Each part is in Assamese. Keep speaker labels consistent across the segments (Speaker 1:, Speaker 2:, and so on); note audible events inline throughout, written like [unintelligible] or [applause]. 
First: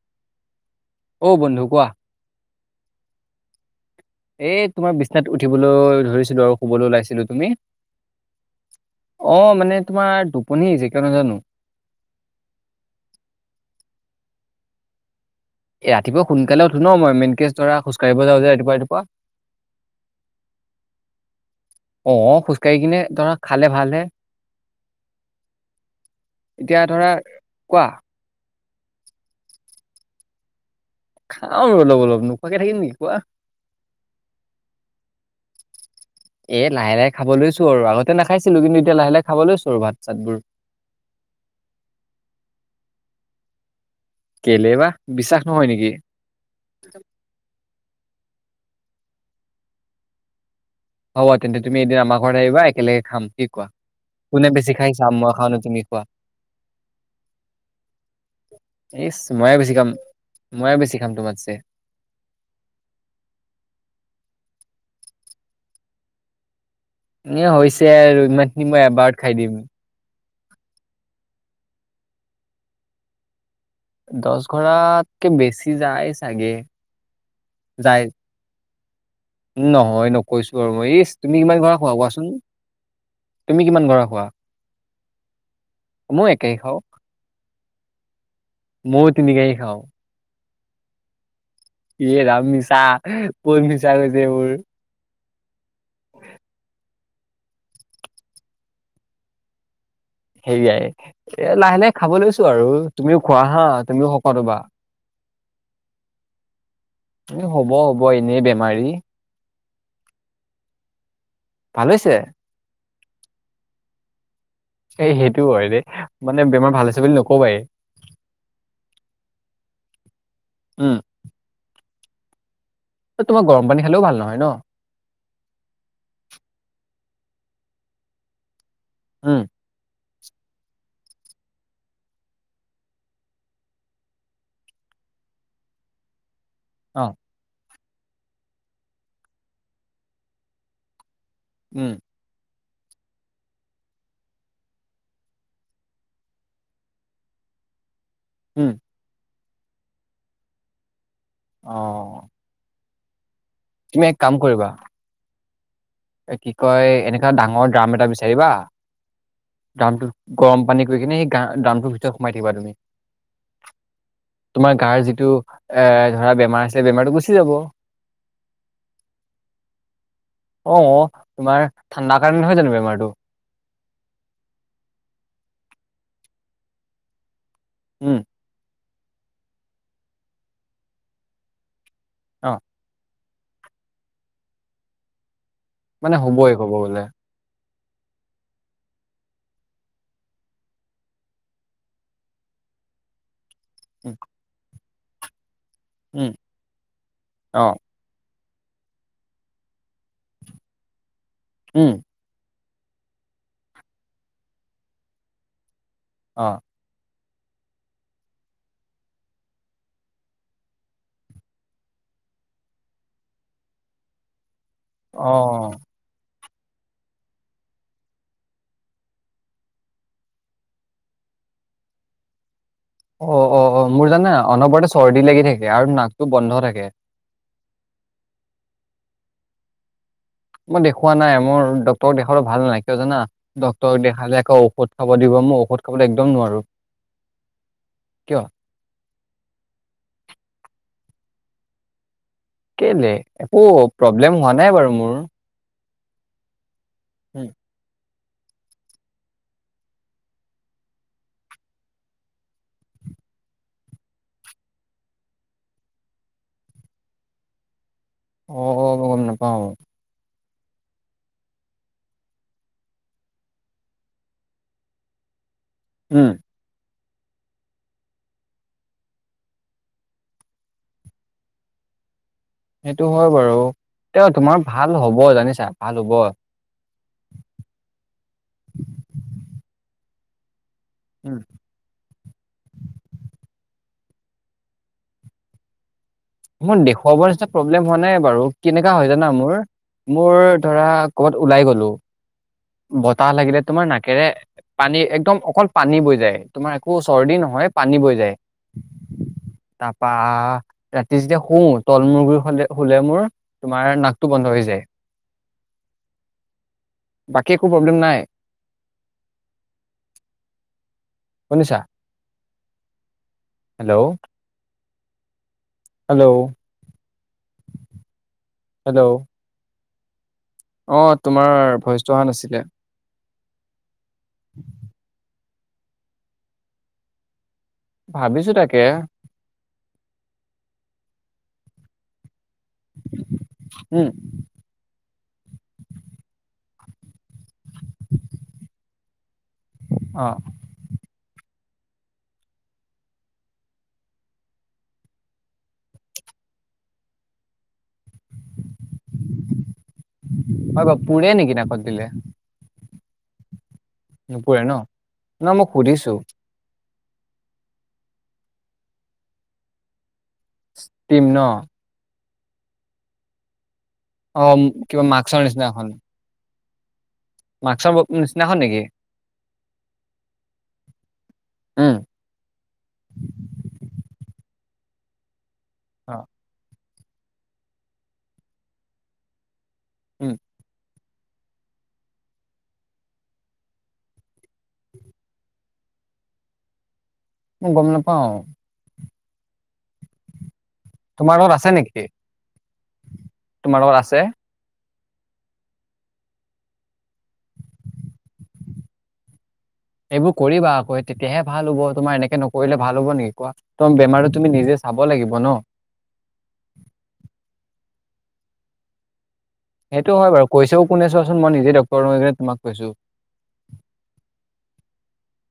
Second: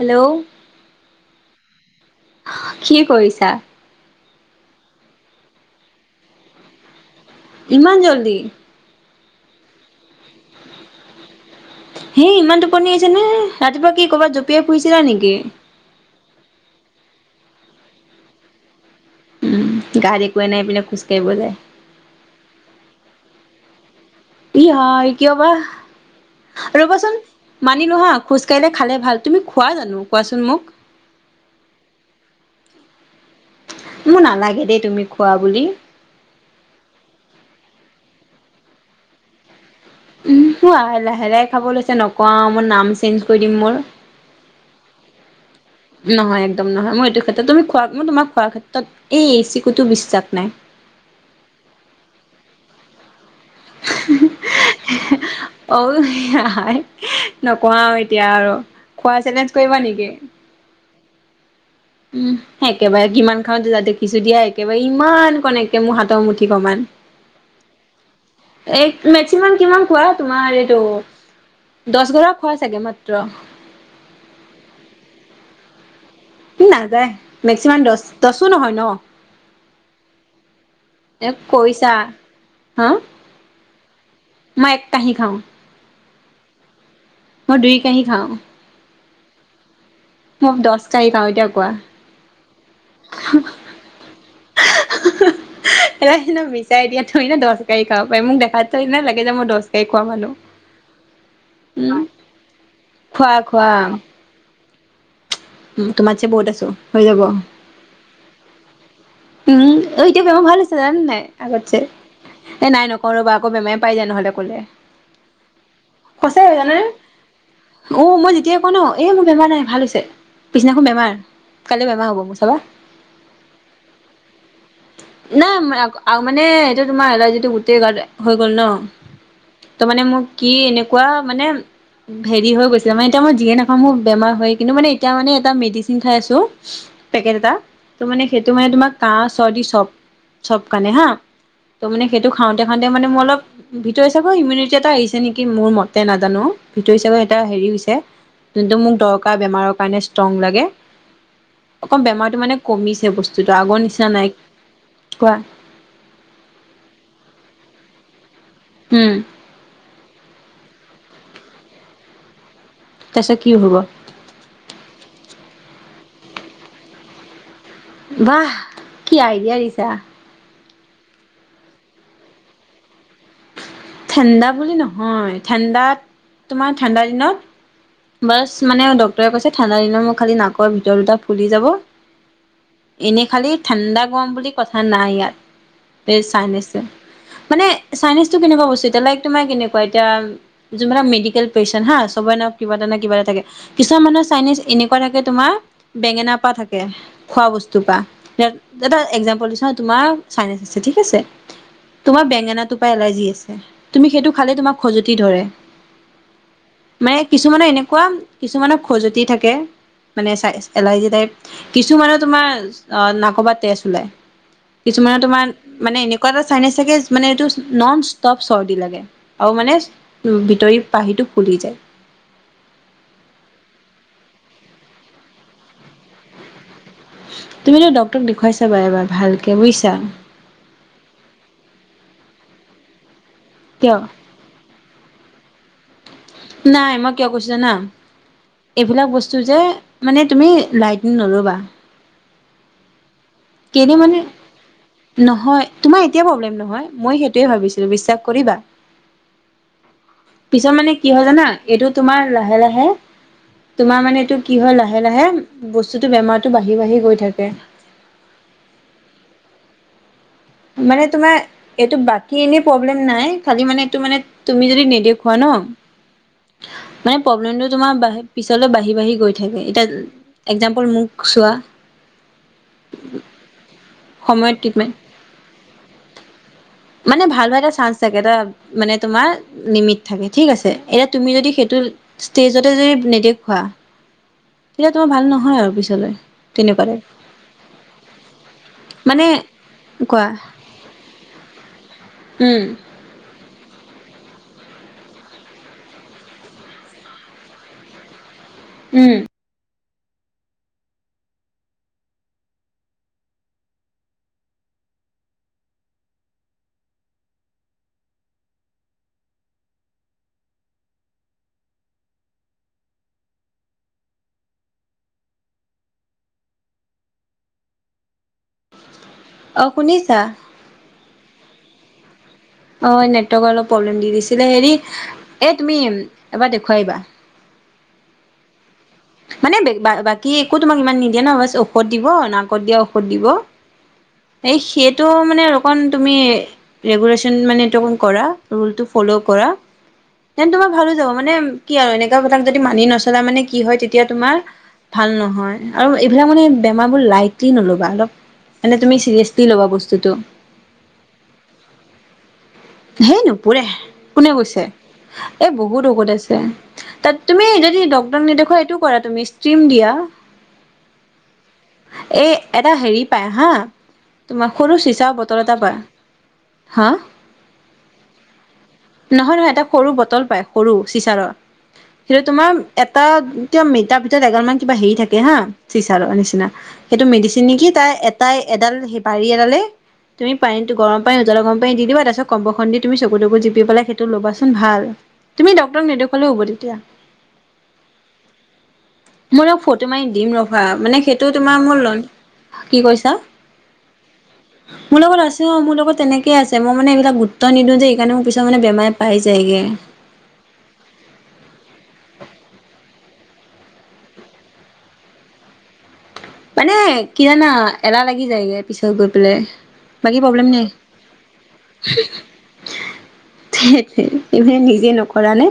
Speaker 1: হেল্ল'।
Speaker 2: অ' বন্ধু কোৱা?
Speaker 1: কি কৰিছা?
Speaker 2: এই তোমাৰ বিছনাত উঠিবলৈ ধৰিছিলো আৰু শুবলৈ ওলাইছিলো। তুমি?
Speaker 1: ইমান জল্দি।
Speaker 2: অঁ', -মানে তোমাৰ টোপনি আহিছে কিয় নাজানো।
Speaker 1: সেই ইমান টোপনি আহিছে নে, ৰাতিপুৱা কি কৰ'বাত জঁপিয়াই ফুৰিছিলা নেকি?
Speaker 2: এ' ৰাতিপুৱা সোনকালে উঠো ন' মই, মেইনকেচ ধৰা খোজকাঢ়িব যাওঁ যে ৰাতিপুৱা-ৰাতিপুৱা।
Speaker 1: উম গাত একোৱেই নাই বোলে খোজকাঢ়িব যায়।
Speaker 2: অঁহ', খোজকাঢ়ি কিনে ধৰা খালে ভাল হে।
Speaker 1: ই' হয় কিয় বা?
Speaker 2: এতিয়া ধৰা
Speaker 1: ৰ'বাচোন
Speaker 2: কোৱা
Speaker 1: মানিলো হাঁ- খোজকাঢ়িলে খালে ভাল তুমি খোৱা জানো, কোৱাচোন মোক?
Speaker 2: খাওঁ আৰু অলপ-অলপ, নোখোৱাকে থাকিম নেকি কোৱা।
Speaker 1: মোৰ নালাগে দেই তুমি খোৱা বুলি।
Speaker 2: এ' লাহে-লাহে খাব লৈছো আৰু আগতে নাখাইছিলো, কিন্তু এতিয়া লাহে-লাহে খাব লৈছো আৰু ভাত-চাতবোৰ।
Speaker 1: উমঁ' লাহে-লাহে খাব লৈছে নকওঁ আৰু মই, নাম চেঞ্জ কৰি দিম মোৰ।
Speaker 2: কেলেই বা, বিশ্বাস নহয় নেকি?
Speaker 1: নহয়, একদম নহয়, মই এইটো ক্ষেত্ৰত তুমি খোৱা মই তোমাক খোৱাৰ ক্ষেত্ৰত এই এচিকুটো বিশ্বাস নাই।
Speaker 2: হ'ব তেন্তে, তুমি এদিন আমাৰ ঘৰত আহিবা একেলগে খাম, কি কোৱা? কোনে বেছি খাই চাম, মই খাওঁ নে তুমি
Speaker 1: অ',
Speaker 2: খোৱা।
Speaker 1: হাই নকওঁ আৰু এতিয়া আৰু, খোৱা
Speaker 2: ইচ
Speaker 1: চেলেঞ্জ
Speaker 2: ময়ে বেছি
Speaker 1: কৰিবা
Speaker 2: খাম
Speaker 1: নেকি?
Speaker 2: ময়ে বেছি খাম তোমাতছে।
Speaker 1: উমঁ, একেবাৰে কিমান খাওঁ দেখিছোঁ দিয়া একেবাৰে ইমানকণ একে মোৰ হাতৰ মুঠিখনমান।
Speaker 2: এ' হৈছে আৰু ইমানখিনি মই এবাৰতে খাই
Speaker 1: মেক্সিমাম
Speaker 2: দিম।
Speaker 1: কিমান খোৱা তোমাৰ এইটো দ'হ গৰা খোৱা চাগে মাত্ৰ।
Speaker 2: দ'হ গৰাতকে বেছি যায়। চাগে
Speaker 1: ই নাযায়, মেক্সিমাম দচ,
Speaker 2: যায়।
Speaker 1: দচো নহয় ন।
Speaker 2: নহয় নকৈছোঁ আৰু, মই ইচ
Speaker 1: এ
Speaker 2: তুমি কিমান গৰা
Speaker 1: কৰিছা
Speaker 2: খোৱা কোৱাচোন?
Speaker 1: হা
Speaker 2: তুমি কিমান গৰা খোৱা?
Speaker 1: মই এক কাঁহি খাওঁ।
Speaker 2: মই একেই খাওঁ।
Speaker 1: মই দুই কাঁহি খাওঁ।
Speaker 2: ময়ো তিনিকাঁহি খাওঁ।
Speaker 1: মক দচকাঁহি খাওঁ, এতিয়া কোৱা?
Speaker 2: এ, ৰাম মিছা, কৈ মিছা কৈছে এইবোৰ।
Speaker 1: [unintelligible] মিছা এতিয়া, থৰিনা দচ কাঁহি খাব পাৰি। মোক দেখাত থৰিনা লাগে যে মই দহ কাঁহি খোৱা মানুহ।
Speaker 2: হেৰিয়াই, এ, লাহে লাহে
Speaker 1: উম,
Speaker 2: খাব লৈছোঁ আৰু, তুমিও খোৱা হা, তুমিও শকত হ'বা।
Speaker 1: উম, তোমাতছে বহুত আছোঁ।
Speaker 2: এ, হ'ব হ'ব, এনেই বেমাৰী।
Speaker 1: উম, অ', এতিয়া বেমাৰ ভাল হৈছিলা নে নাই আগতচে।
Speaker 2: ভাল হৈছে
Speaker 1: এ, নাই নকওঁ ৰ'বা আকৌ বেমাৰে পাই যায় নহ'লে ক'লে।
Speaker 2: এই সেইটো হয় দেই, মানে
Speaker 1: সঁচাই
Speaker 2: বেমাৰ
Speaker 1: জানানে
Speaker 2: ভাল হৈছে বুলি নক'বায়ে।
Speaker 1: অ' মই যেতিয়াই কওঁ ন' এ, মোৰ বেমাৰ নাই ভাল হৈছে পিছদিনাখন
Speaker 2: উম
Speaker 1: বেমাৰ, কাইলৈ বেমাৰ হ'ব মোৰ চাবা।
Speaker 2: ঐ তোমাৰ গৰম পানী খালেও ভাল নহয় ন'?
Speaker 1: নাই [unintelligible] মানে সেইটো তোমাৰ এলাৰ্জিটো গোটেই গাত হৈ গ'ল ন'।
Speaker 2: উম।
Speaker 1: ত' মানে মোক কি এনেকুৱা মানে হেৰি হৈ গৈছিলে, মানে এতিয়া মই যিয়ে নাখাওঁ মোৰ বেমাৰ হয় কিন্তু মানে এতিয়া মানে এটা মেডিচিন খাই আছোঁ
Speaker 2: অ'।
Speaker 1: সেই দুটা, ত' মানে সেইটো মানে তোমাৰ কাহ চৰ্দি চব চব কাৰণে হা, ত'
Speaker 2: উম
Speaker 1: মানে সেইটো খাওঁতে খাওঁতে মানে মোৰ অলপ ভিতৰি চাগৈ ইমিউনিটি এটা আহিছে নেকি মোৰ মতে নাজানো, ভিতৰি চাগে এটা হেৰি হৈছে।
Speaker 2: উম
Speaker 1: যোনটো মোক দৰকাৰ বেমাৰৰ কাৰণে ষ্ট্ৰং লাগে, অকণ
Speaker 2: অ
Speaker 1: বেমাৰটো মানে কমিছে, বস্তুটো, আগৰ
Speaker 2: তুমি
Speaker 1: নিচিনা
Speaker 2: এক
Speaker 1: নাই।
Speaker 2: কাম কৰিবা
Speaker 1: কোৱা।
Speaker 2: এ, কি কয়, এনেকুৱা ডাঙৰ ড্ৰাম এটা বিচাৰিবা।
Speaker 1: হুম।
Speaker 2: ড্ৰামটোত গৰম পানী কৰি কেনে সেই ড্ৰামটোৰ ভিতৰত সোমাই থাকিবা তুমি।
Speaker 1: তাৰপিছত কি হ'ব?
Speaker 2: তোমাৰ গাত যিটো এ, ধৰা বেমাৰ আছে, বেমাৰটো গুচি যাব।
Speaker 1: বাহ! কি আইডিয়া দিছা।
Speaker 2: অ', তোমাৰ ঠাণ্ডাৰ কাৰণে নহয় জানো বেমাৰটো?
Speaker 1: ঠাণ্ডা বুলি নহয়। ঠাণ্ডাত, তোমাৰ ঠাণ্ডা দিনত
Speaker 2: উম
Speaker 1: নাৰ্ছ মানে ডক্টৰে কৈছে ঠাণ্ডা দিনত মোৰ খালি নাকৰ ভিতৰত দুটা ফুলি যাব।
Speaker 2: অ'।
Speaker 1: এনেই খালি ঠাণ্ডা গৰম বুলি কথা নাই ইয়াত,
Speaker 2: মানে
Speaker 1: এই
Speaker 2: হ'বই ক'ব
Speaker 1: চাইনিজটো।
Speaker 2: গ'লে
Speaker 1: মানে চাইনিজটো কেনেকুৱা বস্তু, বেলেগ তোমাৰ কেনেকুৱা এতিয়া যোনবোৰে মেডিকেল পেইছেণ্ট হা, [unintelligible] কিবা এটা নে কিবা এটা থাকে। কিছুমান
Speaker 2: উম
Speaker 1: মানুহৰ চাইনিজ এনেকুৱা থাকে তোমাৰ
Speaker 2: উম
Speaker 1: বেঙেনা পোৱা থাকে, খোৱা
Speaker 2: অ
Speaker 1: বস্তুৰপা। দাদা এক্সামপল দিছোঁ হা, তোমাৰ চাইনিজ আছে ঠিক আছে
Speaker 2: উম',
Speaker 1: তোমাৰ বেঙেনাটোৰ পৰা এলাৰ্জি আছে। তুমি সেইটো খালে তোমাক খজুৱতি ধৰে।
Speaker 2: অঁ',
Speaker 1: মানে কিছুমানৰ এনেকুৱা, কিছুমানৰ খজুৱতি থাকে। মানে, এলাৰ্জি টাইপ কিছুমান তোমাৰ নাকৰ পৰা তেজ ওলায়। কিছুমানৰ
Speaker 2: অ
Speaker 1: তোমাৰ মানে এনেকুৱা এটা চাইনিজ থাকে মানে, এইটো নন-ষ্টপ চৰ্দি লাগে। আৰু মানে ভিতৰি পাহিটো ফুলি যায়।
Speaker 2: অ', অ', অ'। মোৰ, জানা, অনবৰতে চৰ্দি লাগি থাকে, আৰু নাকটো বন্ধ থাকে।
Speaker 1: তুমিতো ডাক্তৰক দেখুৱাইছা এবাৰ ভালকৈ বুজিছা।
Speaker 2: মই দেখুওৱা নাই। মোৰ ডাক্তৰক দেখুৱালে ভাল নালাগে কিয় জানা?
Speaker 1: কিয়
Speaker 2: ডাক্তৰক দেখালে আকৌ ঔষধ খাব দিব। মই ঔষধ খাবলৈ একদম নোৱাৰোঁ।
Speaker 1: কৈছে জানা? এইবিলাক বস্তু যে, মানে তুমি লাইটলি নল'বা।
Speaker 2: কেলে? একো
Speaker 1: কেলে মানে
Speaker 2: প্ৰব্লেম হোৱা নাই বাৰু মোৰ।
Speaker 1: নহয় তোমাৰ এতিয়া প্ৰব্লেম নহয়। মই
Speaker 2: উম।
Speaker 1: সেইটোৱেই ভাবিছিলোঁ, বিশ্বাস কৰিবা। পিছত মানে কি হয় জানা? এইটো তোমাৰ লাহে লাহে তোমাৰ মানে এইটো কি হয় লাহে লাহে? বস্তুটো বেমাৰটো বাঢ়ি বাঢ়ি গৈ থাকে।
Speaker 2: অ', গম নাপাওঁ।
Speaker 1: মানে তোমাৰ এইটো বাকী এনে প্ৰব্লেম নাই। খালি মানে, এইটো তুমি যদি নেদেখুৱা ন?
Speaker 2: উম',
Speaker 1: মানে, প্ৰব্লেমটো তোমাৰ পিছলৈ বাঢ়ি বাঢ়ি গৈ থাকে। এতিয়া একজামপোল মোক চোৱা।
Speaker 2: সেইটো হয় বাৰু। তেওঁ
Speaker 1: সময়ত
Speaker 2: তোমাৰ
Speaker 1: ট্ৰিটমেণ্ট
Speaker 2: ভাল হ'ব জানিছা? ভাল হ'ব।
Speaker 1: মানে, ভাল হোৱা এটা চান্স থাকে। এটা মানে তোমাৰ লিমিট থাকে, ঠিক আছে? এতিয়া তুমি
Speaker 2: উম।
Speaker 1: যদি সেইটো ষ্টেজতে যদি [unintelligible] তেতিয়া তোমাৰ ভাল নহয় আৰু পিছলৈ।
Speaker 2: মই
Speaker 1: তেনেকুৱা টাইপ
Speaker 2: দেখুৱাবৰ নিচিনা প্ৰব্লেম হোৱা নাই বাৰু। কেনেকুৱা হয়
Speaker 1: মানে
Speaker 2: জানা মোৰ?
Speaker 1: কোৱা
Speaker 2: মোৰ ধৰা, ক'বাত ওলাই গ'লো।
Speaker 1: উম
Speaker 2: বতাহ লাগিলে তোমাৰ নাকেৰে। পানী একদম অকল পানী বৈ যায়। তোমাৰ একো চৰ্দি নহয় পানী বৈ যায়।
Speaker 1: উম
Speaker 2: তাৰপা ৰাতি যেতিয়া শুওঁ তল মূৰ কৰি শুলে মোৰ তোমাৰ নাকটো বন্ধ হৈ যায়। বাকী একো প্ৰব্লেম নাই। শুনিছা? হেল্লো' হেল্লো' হেল্লো'
Speaker 1: অঁ শুনিছা?
Speaker 2: অ তোমাৰ ভইচটো অহা নাছিলে।
Speaker 1: অ নেটৱৰ্কৰ অলপ প্ৰব্লেম দি দিছিলে। হেৰি এ তুমি এবাৰ দেখুৱাই আহিবা।
Speaker 2: ভাবিছো তাকে।
Speaker 1: মানে [unintelligible] বাকী একো তোমাক ইমান নিদিয়ে ন বাচ ঔষধ দিব [unintelligible] নাকত দিয়া ঔষধ দিব।
Speaker 2: উম,
Speaker 1: সেইটো মানে অকণ তুমি ৰেগুলেচন মানে [unintelligible] কৰা ৰুলটো ফ'ল' কৰা।
Speaker 2: অ',
Speaker 1: তেনে তোমাৰ ভাল হৈ যাব। মানে, কি আৰু এনেকুৱা বিলাক যদি মানি নচলা মানে কি হৈ তেতিয়া তেতিয়া তোমাৰ ভাল নহয় আৰু এইবিলাক মানে বেমাৰবোৰ লাইকলি নলবা, অলপ মানে তুমি চিৰিয়াচলি ল'ব বস্তুটো
Speaker 2: হয় বাৰু। পুৰে নেকি নাকত দিলে।
Speaker 1: হেই নুপুৰে, কোনে কৈছে
Speaker 2: নুপুৰে ন? ন
Speaker 1: এ
Speaker 2: মই
Speaker 1: বহুত
Speaker 2: সুধিছো
Speaker 1: ঔষধ আছে। তাত তুমি যদি ডক্তৰ নেদেখুৱা এইটো কৰা তুমি, ষ্টিম দিয়া।
Speaker 2: ষ্ট্ৰীম ন।
Speaker 1: এই এটা হেৰি পায় হা, তোমাৰ
Speaker 2: অ',
Speaker 1: সৰু
Speaker 2: কিবা
Speaker 1: চিচা
Speaker 2: মাক্সৰ
Speaker 1: বটল এটা পায়।
Speaker 2: নিচিনাখন
Speaker 1: হা?
Speaker 2: মাক্সৰ বক নিচিনাখন নেকি?
Speaker 1: নহয়, নহয় এটা সৰু বটল পায়, সৰু চিচাৰৰ।
Speaker 2: উম,
Speaker 1: সেইটোত তোমাৰ এটা কিবা মেলা ভিতৰত এগালমান কিবা হেৰি থাকে হা, চিচাৰৰ
Speaker 2: অ',
Speaker 1: নিচিনা। সেইটো মেডিচিন নেকি, তাৰ এটাই এডাল বাৰী এডালে তুমি
Speaker 2: উম,
Speaker 1: পানীটো গৰম জল গৰম পানী দি দিবা, তাৰপাছত কম্বল খন দি তুমি চকু-তকু জিপি পেলাই সেইটো লবাচোন ভাল। তুমি ডক্তৰক নেদেখুৱালেও হ'ব তেতিয়া।
Speaker 2: গম নাপাওঁ।
Speaker 1: মই তোমাক ফটো মাৰি দিম ৰবা, মানে সেইটো
Speaker 2: লগত
Speaker 1: তোমাৰ
Speaker 2: আছে
Speaker 1: মোৰ
Speaker 2: নেকি?
Speaker 1: লন, কি কৈছা
Speaker 2: তোমাৰ লগত আছে
Speaker 1: মোৰ লগত আছে অ', মোৰ লগত তেনেকে আছে। মই মানে এনেকা গোট গুৰুত্ব নিদিওঁ যে সেইকাৰণে মোক পিছত মানে বেমাৰে পাই যায়গৈ।
Speaker 2: এইবোৰ কৰিবা আকৌ তেতিয়াহে ভাল হ, ব, তোমাৰ এনেকে নকৰিলে ভাল হ, ব নেকি কোৱা? তোমাৰ বেমাৰটো তুমি নিজে চাব লাগিব ন।
Speaker 1: মানে কি জানা, এলাহ লাগি যায়গৈ পিছত গৈ পেলাই।
Speaker 2: সেইটো
Speaker 1: বাকী
Speaker 2: হয়
Speaker 1: প্ৰব্লেম
Speaker 2: বাৰু
Speaker 1: নাই
Speaker 2: কৈছেও কোনে চোৱাচোন, মই নিজে ডক্তৰ হৈ কিনে তোমাক কৈছো।
Speaker 1: সেইটোৱে তুমি নিজে নকৰা নে?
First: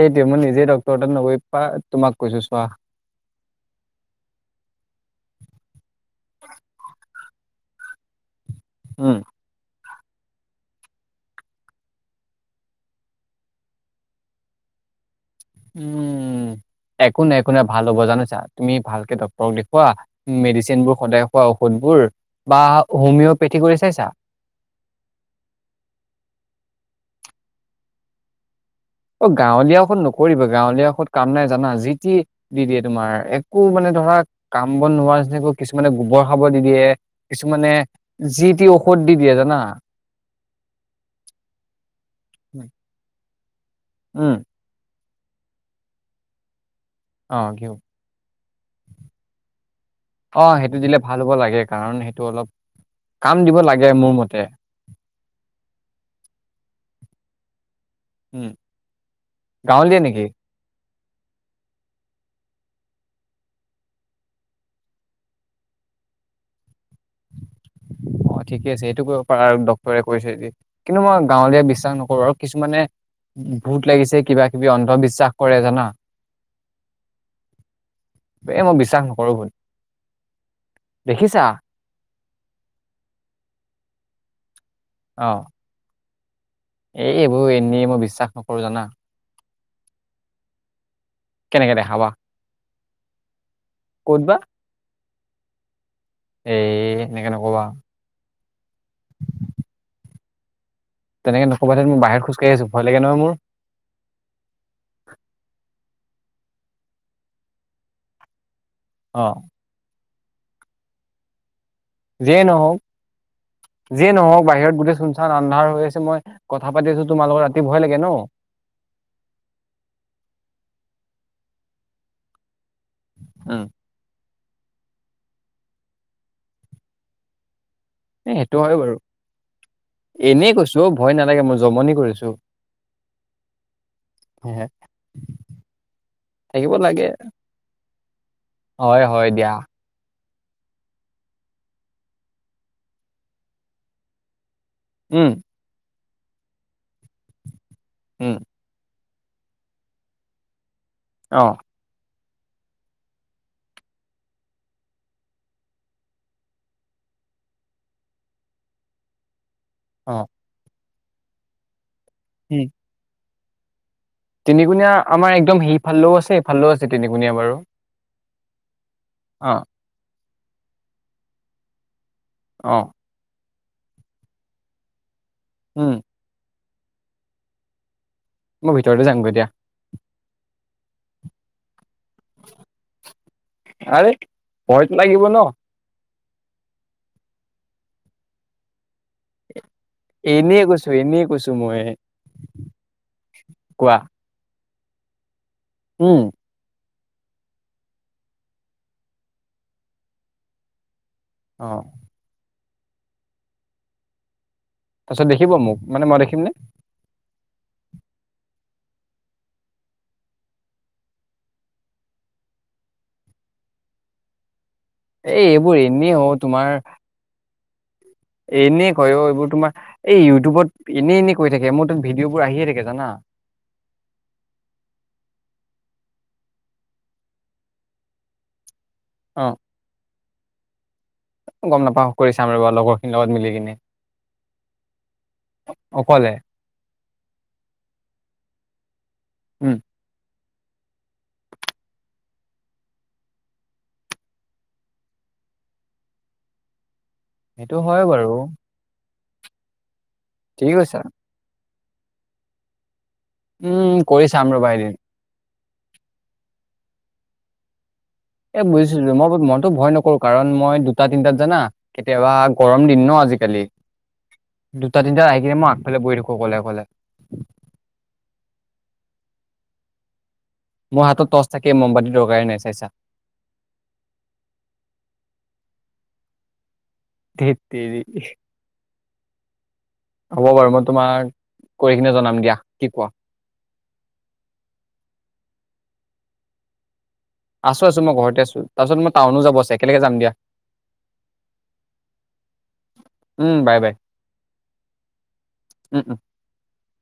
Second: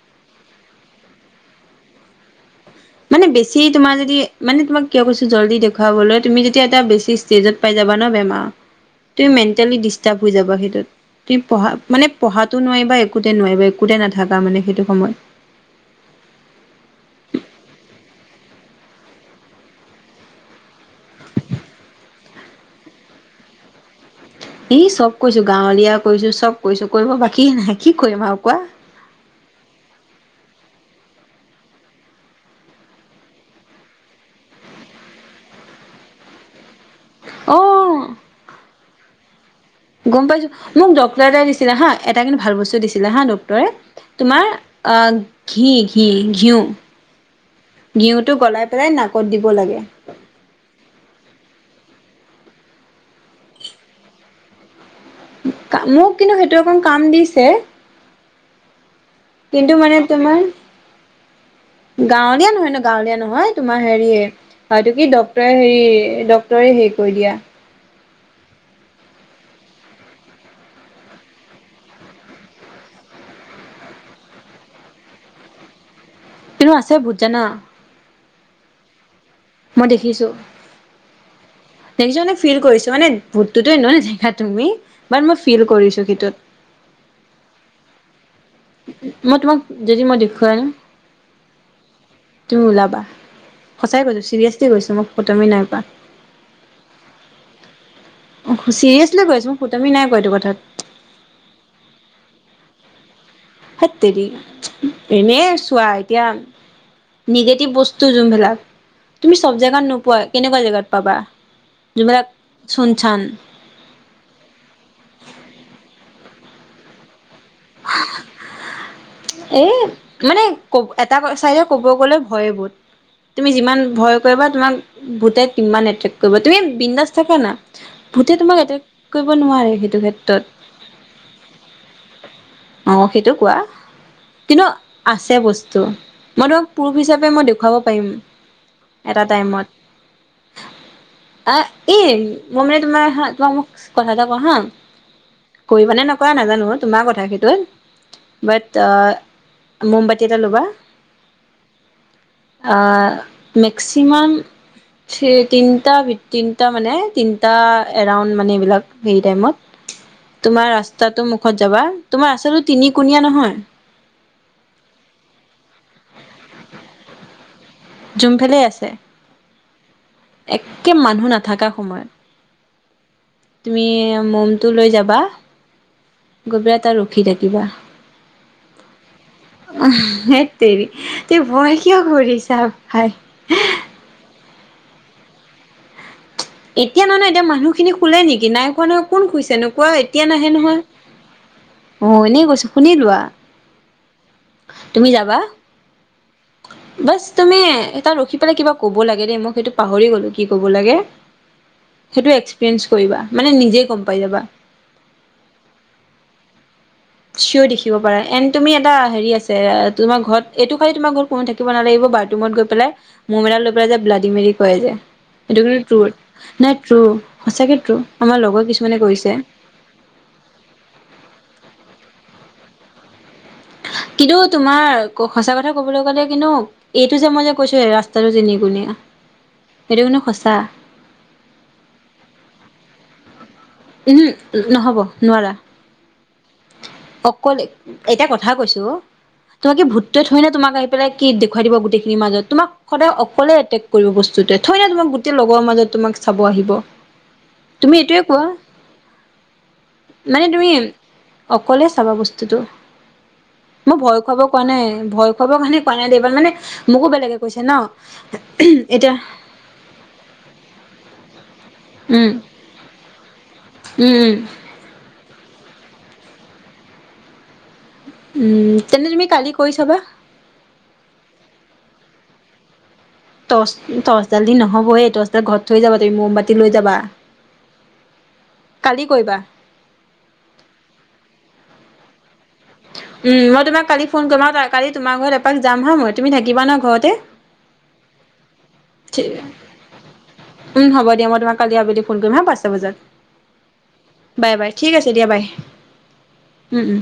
Speaker 2: সেইটোৱে মই নিজেই ডক্তৰ তাত নগৈ পা, তোমাক কৈছো চোৱা।
Speaker 1: মানে বেছি তোমাৰ যদি, মানে তোমাক কিয় কৈছো জল্দি দেখুৱাবলৈ তুমি যেতিয়া এটা বেছি ষ্টেজত পাই যাবা ন, বেমাৰত।
Speaker 2: উম।
Speaker 1: তুমি মেণ্টেলি ডিষ্টাৰ্ব হৈ যাবা, সেইটোত। তুমি পঢ়াত মানে, পঢ়াটো নোৱাৰিবা, একোতে নোৱাৰিবা, একোতে নাথাকা মানে সেইটো সময়ত।
Speaker 2: উম। একো নাই, একো নাই ভাল হ'ব জানিছা। তুমি ভালকে ডক্তৰক দেখুওৱা মেডিচিন বোৰ সদায় খোৱা ঔষধবোৰ, বা হোমিঅপেথি কৰি চাইছা।
Speaker 1: ই চব কৰিছোঁ, গাঁৱলীয়া কৰিছোঁ চব কৰিছোঁ। কৰিব বাকীয়ে নাই কি কৰিম আৰু কোৱা।
Speaker 2: অ' গাঁৱলীয়া ঔষধ নকৰিবা, গাঁৱলীয়া ঔষধ কাম নাই জানা যি টি দি দিয়ে তোমাৰ, একো মানে ধৰা কাম বন নোহোৱা নিচিনাকৈ কিছুমানে গোবৰ খাব দি দিয়ে কিছুমানে,
Speaker 1: অ
Speaker 2: যি টি ঔষধ দি দিয়ে জানা।
Speaker 1: গম পাইছোঁ, মোক ডক্টৰ এটাই দিছিলে হা এটা কিন্তু ভাল বস্তু দিছিলে হা ড ক্টৰে
Speaker 2: উম
Speaker 1: তোমাৰ আ, ঘি-ঘি-ঘিউ
Speaker 2: অ কি হ'ব
Speaker 1: ঘিউতো গলাই পেলাই নাকত দিব লাগে।
Speaker 2: অ', সেইটো দিলে ভাল হ'ব লাগে। কাৰণ সেইটো অলপ কাম দিব লাগে মোৰ মতে।
Speaker 1: কা, মোক কিন্তু সেইটো অকণ কাম দিছে।
Speaker 2: উম।
Speaker 1: কিন্তু মানে
Speaker 2: গাঁৱলীয়া নেকি
Speaker 1: তোমাৰ গাঁৱলীয়া নহয় ন গাঁৱলীয়া নহয় তোমাৰ হেৰিয়ে হয়তো কি ডক্টৰে হেৰি ডক্টৰে হেৰি কৰি দিয়া।
Speaker 2: অঁ ঠিকে আছে সেইটো কৰিব পাৰা আৰু ডক্তৰে কৈ যদি, কিন্তু মই গাঁৱলীয়া বিশ্বাস নকৰো আৰু কিছুমানে ভূত লাগিছে কিবা কিবি অন্ধবিশ্বাস কৰে জানা।
Speaker 1: কিন্তু আছে ভূত আছে জানা।
Speaker 2: এ মই বিশ্বাস নকৰো ভূত।
Speaker 1: মই দেখিছোঁ।
Speaker 2: দেখিছা?
Speaker 1: দেখিছো মানে ফিল কৰিছো মানে ভোতটোতো নেদেখা তুমি, বাত মই
Speaker 2: অ',
Speaker 1: ফিল কৰিছো সেইটোত।
Speaker 2: এই এইবোৰ এনেই মই বিশ্বাস নক
Speaker 1: মই তোমাক যদি মই দেখুৱাইন।
Speaker 2: কেনেকে দেখাবা?
Speaker 1: তো ওলাবা, সচাই
Speaker 2: ক'ত
Speaker 1: কৈছো
Speaker 2: বা?
Speaker 1: ছিৰিয়াছলি কৈছো মোক ফাটোৱামী নাই কৰা।
Speaker 2: এই সেনেকে নকবা।
Speaker 1: চিৰিয়াছলি কৈ আছো, মই ফটোৱামী নাই কৰা এইটো কথাত।
Speaker 2: তেনেকে নকবা ধেৎ মই বাহিৰত খোজ কাঢ়ি আছো ভয় লাগে নহয় মোৰ।
Speaker 1: হেট তেৰি, এনেই চোৱা এতিয়া নিগেটিভ বস্তু যোনবিলাক, তুমি
Speaker 2: অ',
Speaker 1: চব জেগাত নোপোৱা কেনেকুৱা জেগাত পাবা? যোনবিলাক
Speaker 2: যিয়ে নহওঁক।
Speaker 1: চুনচান
Speaker 2: যিয়ে নহওক বাহিৰত গোটেই চুনচান আন্ধাৰ হৈ আছে, মই কথা পাতি আছো তোমাৰ লগত ৰাতি ভয় লাগে ন।
Speaker 1: এই মানে কব এটা চাইদে ক'ব গ'লে ভয় এইবোৰ। তুমি
Speaker 2: উম,
Speaker 1: যিমান ভয় কৰিবা তোমাক ভূটে সিমান এট্ৰেক্ট কৰিব, তুমি বিন্দাস থাকা না।
Speaker 2: এ
Speaker 1: ভূতে
Speaker 2: সেইটো
Speaker 1: তোমাক
Speaker 2: হয়
Speaker 1: এটেক কৰিব নোৱাৰে সেইটো ক্ষেত্ৰত।
Speaker 2: ঐ ভয় নালাগে মই জমনি কৰিছো।
Speaker 1: অঁ, সেইটো কোৱা। কিন্তু আছে বস্তু, মই তোমাক
Speaker 2: থাকিব
Speaker 1: প্ৰুফ
Speaker 2: লাগে।
Speaker 1: হিচাপে মই দেখুৱাব পাৰিম।
Speaker 2: হয়
Speaker 1: এটা
Speaker 2: হয় দিয়া।
Speaker 1: টাইমত আ এই, মই মানে তোমাৰ হা তোমাক মোক কথা এটা ক‌ও হা।
Speaker 2: উম।
Speaker 1: কৰিবা নে নকৰা নাজানো তোমাৰ কথা সেইটো।
Speaker 2: উম।
Speaker 1: বাট আ‍ঁ, মমবাতি এটা ল'বা।
Speaker 2: অঁ
Speaker 1: আঁ মেক্সিমাম থ্ৰি তিনটা তিনটা মানে তিনটা এৰাউণ্ড মানে এইবিলাক হেই টাইমত
Speaker 2: অ‍ঁ
Speaker 1: তোমাৰ ৰাস্তাটো মুখত যাবা, তোমাৰ
Speaker 2: উম
Speaker 1: ৰাস্তাটো তিনিকোণীয়া নহয়?
Speaker 2: তিনিকুণীয়া আমাৰ একদম সেইফালেও আছে এইফালেও আছে তিনিকুণীয়া বাৰু।
Speaker 1: জোনফালেই আছে।
Speaker 2: অঁ
Speaker 1: একে মানুহ নাথাকা সময়ত।
Speaker 2: অঁ
Speaker 1: তুমি মমটো লৈ যাবা।
Speaker 2: উম
Speaker 1: গৰু এটা ৰখি থাকিবা।
Speaker 2: মই ভিতৰতে যামগৈ এতিয়া।
Speaker 1: অ সেততেৰি তুমি ভয় কিয় কৰিছা ভাই।
Speaker 2: আৰে ভয়টো লাগিব ন।
Speaker 1: এতিয়া নহয় ন এতিয়া মানুহখিনি শুলে নেকি নাই শুৱা নহয়। কোন শুইছে নো, কোৱা এতিয়া নাহে
Speaker 2: এনেই
Speaker 1: নহয়
Speaker 2: কৈছো এনেই কৈছো মই
Speaker 1: অ এনেই কৈছো শুনি লোৱা।
Speaker 2: কোৱা।
Speaker 1: তুমি যাবা?
Speaker 2: উম।
Speaker 1: বাচ তুমি এটা ৰখি পেলাই কিবা ক'ব লাগে দেই, মই সেইটো পাহৰি গলো কি ক'ব লাগে।
Speaker 2: অ।
Speaker 1: সেইটো এক্সপিৰিয়েঞ্চ কৰিবা মানে নিজে গম পাই যাবা।
Speaker 2: তাৰপিছত দেখিব মোক, মানে মই দেখিম নে?
Speaker 1: চিয়ৰ দেখিব পাৰা এণ্ তুমি এটা হেৰি আছে তোমাৰ ঘৰত এইটো খালি তোমাৰ ঘৰ ত কোনো থাকিব নালাগিব বাথৰুমত গৈ পেলাই মোৰ ম'ম এদাল লৈ পেলাই ব্লাডি মেৰি কয় যে
Speaker 2: এই
Speaker 1: এটো
Speaker 2: এইবোৰ
Speaker 1: কিন্তু
Speaker 2: এনেই অ
Speaker 1: ট্ৰো
Speaker 2: তোমাৰ
Speaker 1: নাই তোৰ সঁচাকে ট্ৰো আমাৰ লগৰ
Speaker 2: এনেই
Speaker 1: কিছুমানে
Speaker 2: কয় অ
Speaker 1: কৰিছে।
Speaker 2: এইবোৰ তোমাৰ এই ইউটিউবত এনেই এনে কৈ থাকে মোৰ ত ভিডিঅ' বোৰ আহিয়ে থাকে জানা।
Speaker 1: কিন্তু তোমাৰ সঁচা কথা কবলৈ গ'লে কিন্তু এইটো যে মই যে কৈছো ৰাস্তাটো তিনিকুণীয়া
Speaker 2: অঁ।
Speaker 1: এইটো কিন্তু সঁচা।
Speaker 2: গম নাপাও কৰি চাম ৰবা লগৰ খিনিৰ লগত মিলি কিনে।
Speaker 1: উমহু নহ'ব নোৱাৰা।
Speaker 2: অকলে?
Speaker 1: অকলে, এটা কথা কৈছো
Speaker 2: উম
Speaker 1: তোমাক কি ভূতটো ধৰিলোৱা তোমাক আহি পেল কি দেখাই দিব গোটেইখিনি মাজত তোমাক সদায় অকলে এটেক কৰিব বস্তুতোৱে থৰে না তোমাক গোটেই লগৰ মাজত তোমাক চাব আহিব।
Speaker 2: সেইটো
Speaker 1: তুমি
Speaker 2: হয়
Speaker 1: এইটোৱে
Speaker 2: বাৰু।
Speaker 1: কোৱা মানে তুমি
Speaker 2: ঠিক কৈছা
Speaker 1: অকলে চাবা বস্তুতটো। মই
Speaker 2: উম,
Speaker 1: ভয়
Speaker 2: কৰি
Speaker 1: খুৱাব
Speaker 2: চাম
Speaker 1: কোৱা
Speaker 2: ৰ'বা
Speaker 1: নাই
Speaker 2: এদিন।
Speaker 1: ভয় খোৱাবৰ কাৰণে কোৱা নাই দেই মানে মোকো বেলেগে কৈছে ন।
Speaker 2: এ বুজিছো
Speaker 1: এতিয়া
Speaker 2: মই মইতো ভয় নকৰো কাৰণ মই দুটা তিনটাত জানা
Speaker 1: উম
Speaker 2: কেতিয়াবা গৰম দিন ন আজিকালি
Speaker 1: উম উম
Speaker 2: দুটা তিনিটাত আহি কিনে মই আগফালে বহি থাকো অক'লে অক'লে।
Speaker 1: উম তেনে তুমি কালি কৰি চাবা।
Speaker 2: মোৰ হাতত টৰ্চ থাকে মমবাটীৰ দৰকাৰে নাই চাইছা
Speaker 1: টৰ্চ টৰ্চডাল দি নহ'ব এই টৰ্চডাল ঘৰত থৈ যাবা তুমি মমবাতি লৈ যাবা।
Speaker 2: ধেট তেৰি।
Speaker 1: কালি কৰিবা
Speaker 2: হ'ব বাৰু মই তোমাক কৰি কিনে জনাম দিয়া। কি কোৱা?
Speaker 1: উম মই তোমাক কালি ফোন কৰিম আৰু কালি তোমাৰ ঘৰত এপাক যাম হা মই তুমি থাকিবা ন ঘৰতে?
Speaker 2: আছো আছো মই ঘৰতে আছো। তাৰপিছত মই
Speaker 1: ঠিক
Speaker 2: টাউনো যাব
Speaker 1: আছে।
Speaker 2: একেলগে যাম দিয়া
Speaker 1: উম হ'ব দিয়া মই তোমাক কালি আবেলি ফোন কৰিম হা পাঁচটা বজাত।
Speaker 2: উম, বাই বাই
Speaker 1: বাই বাই ঠিক আছে দিয়া বাই,
Speaker 2: উম, উম।
Speaker 1: উম উম।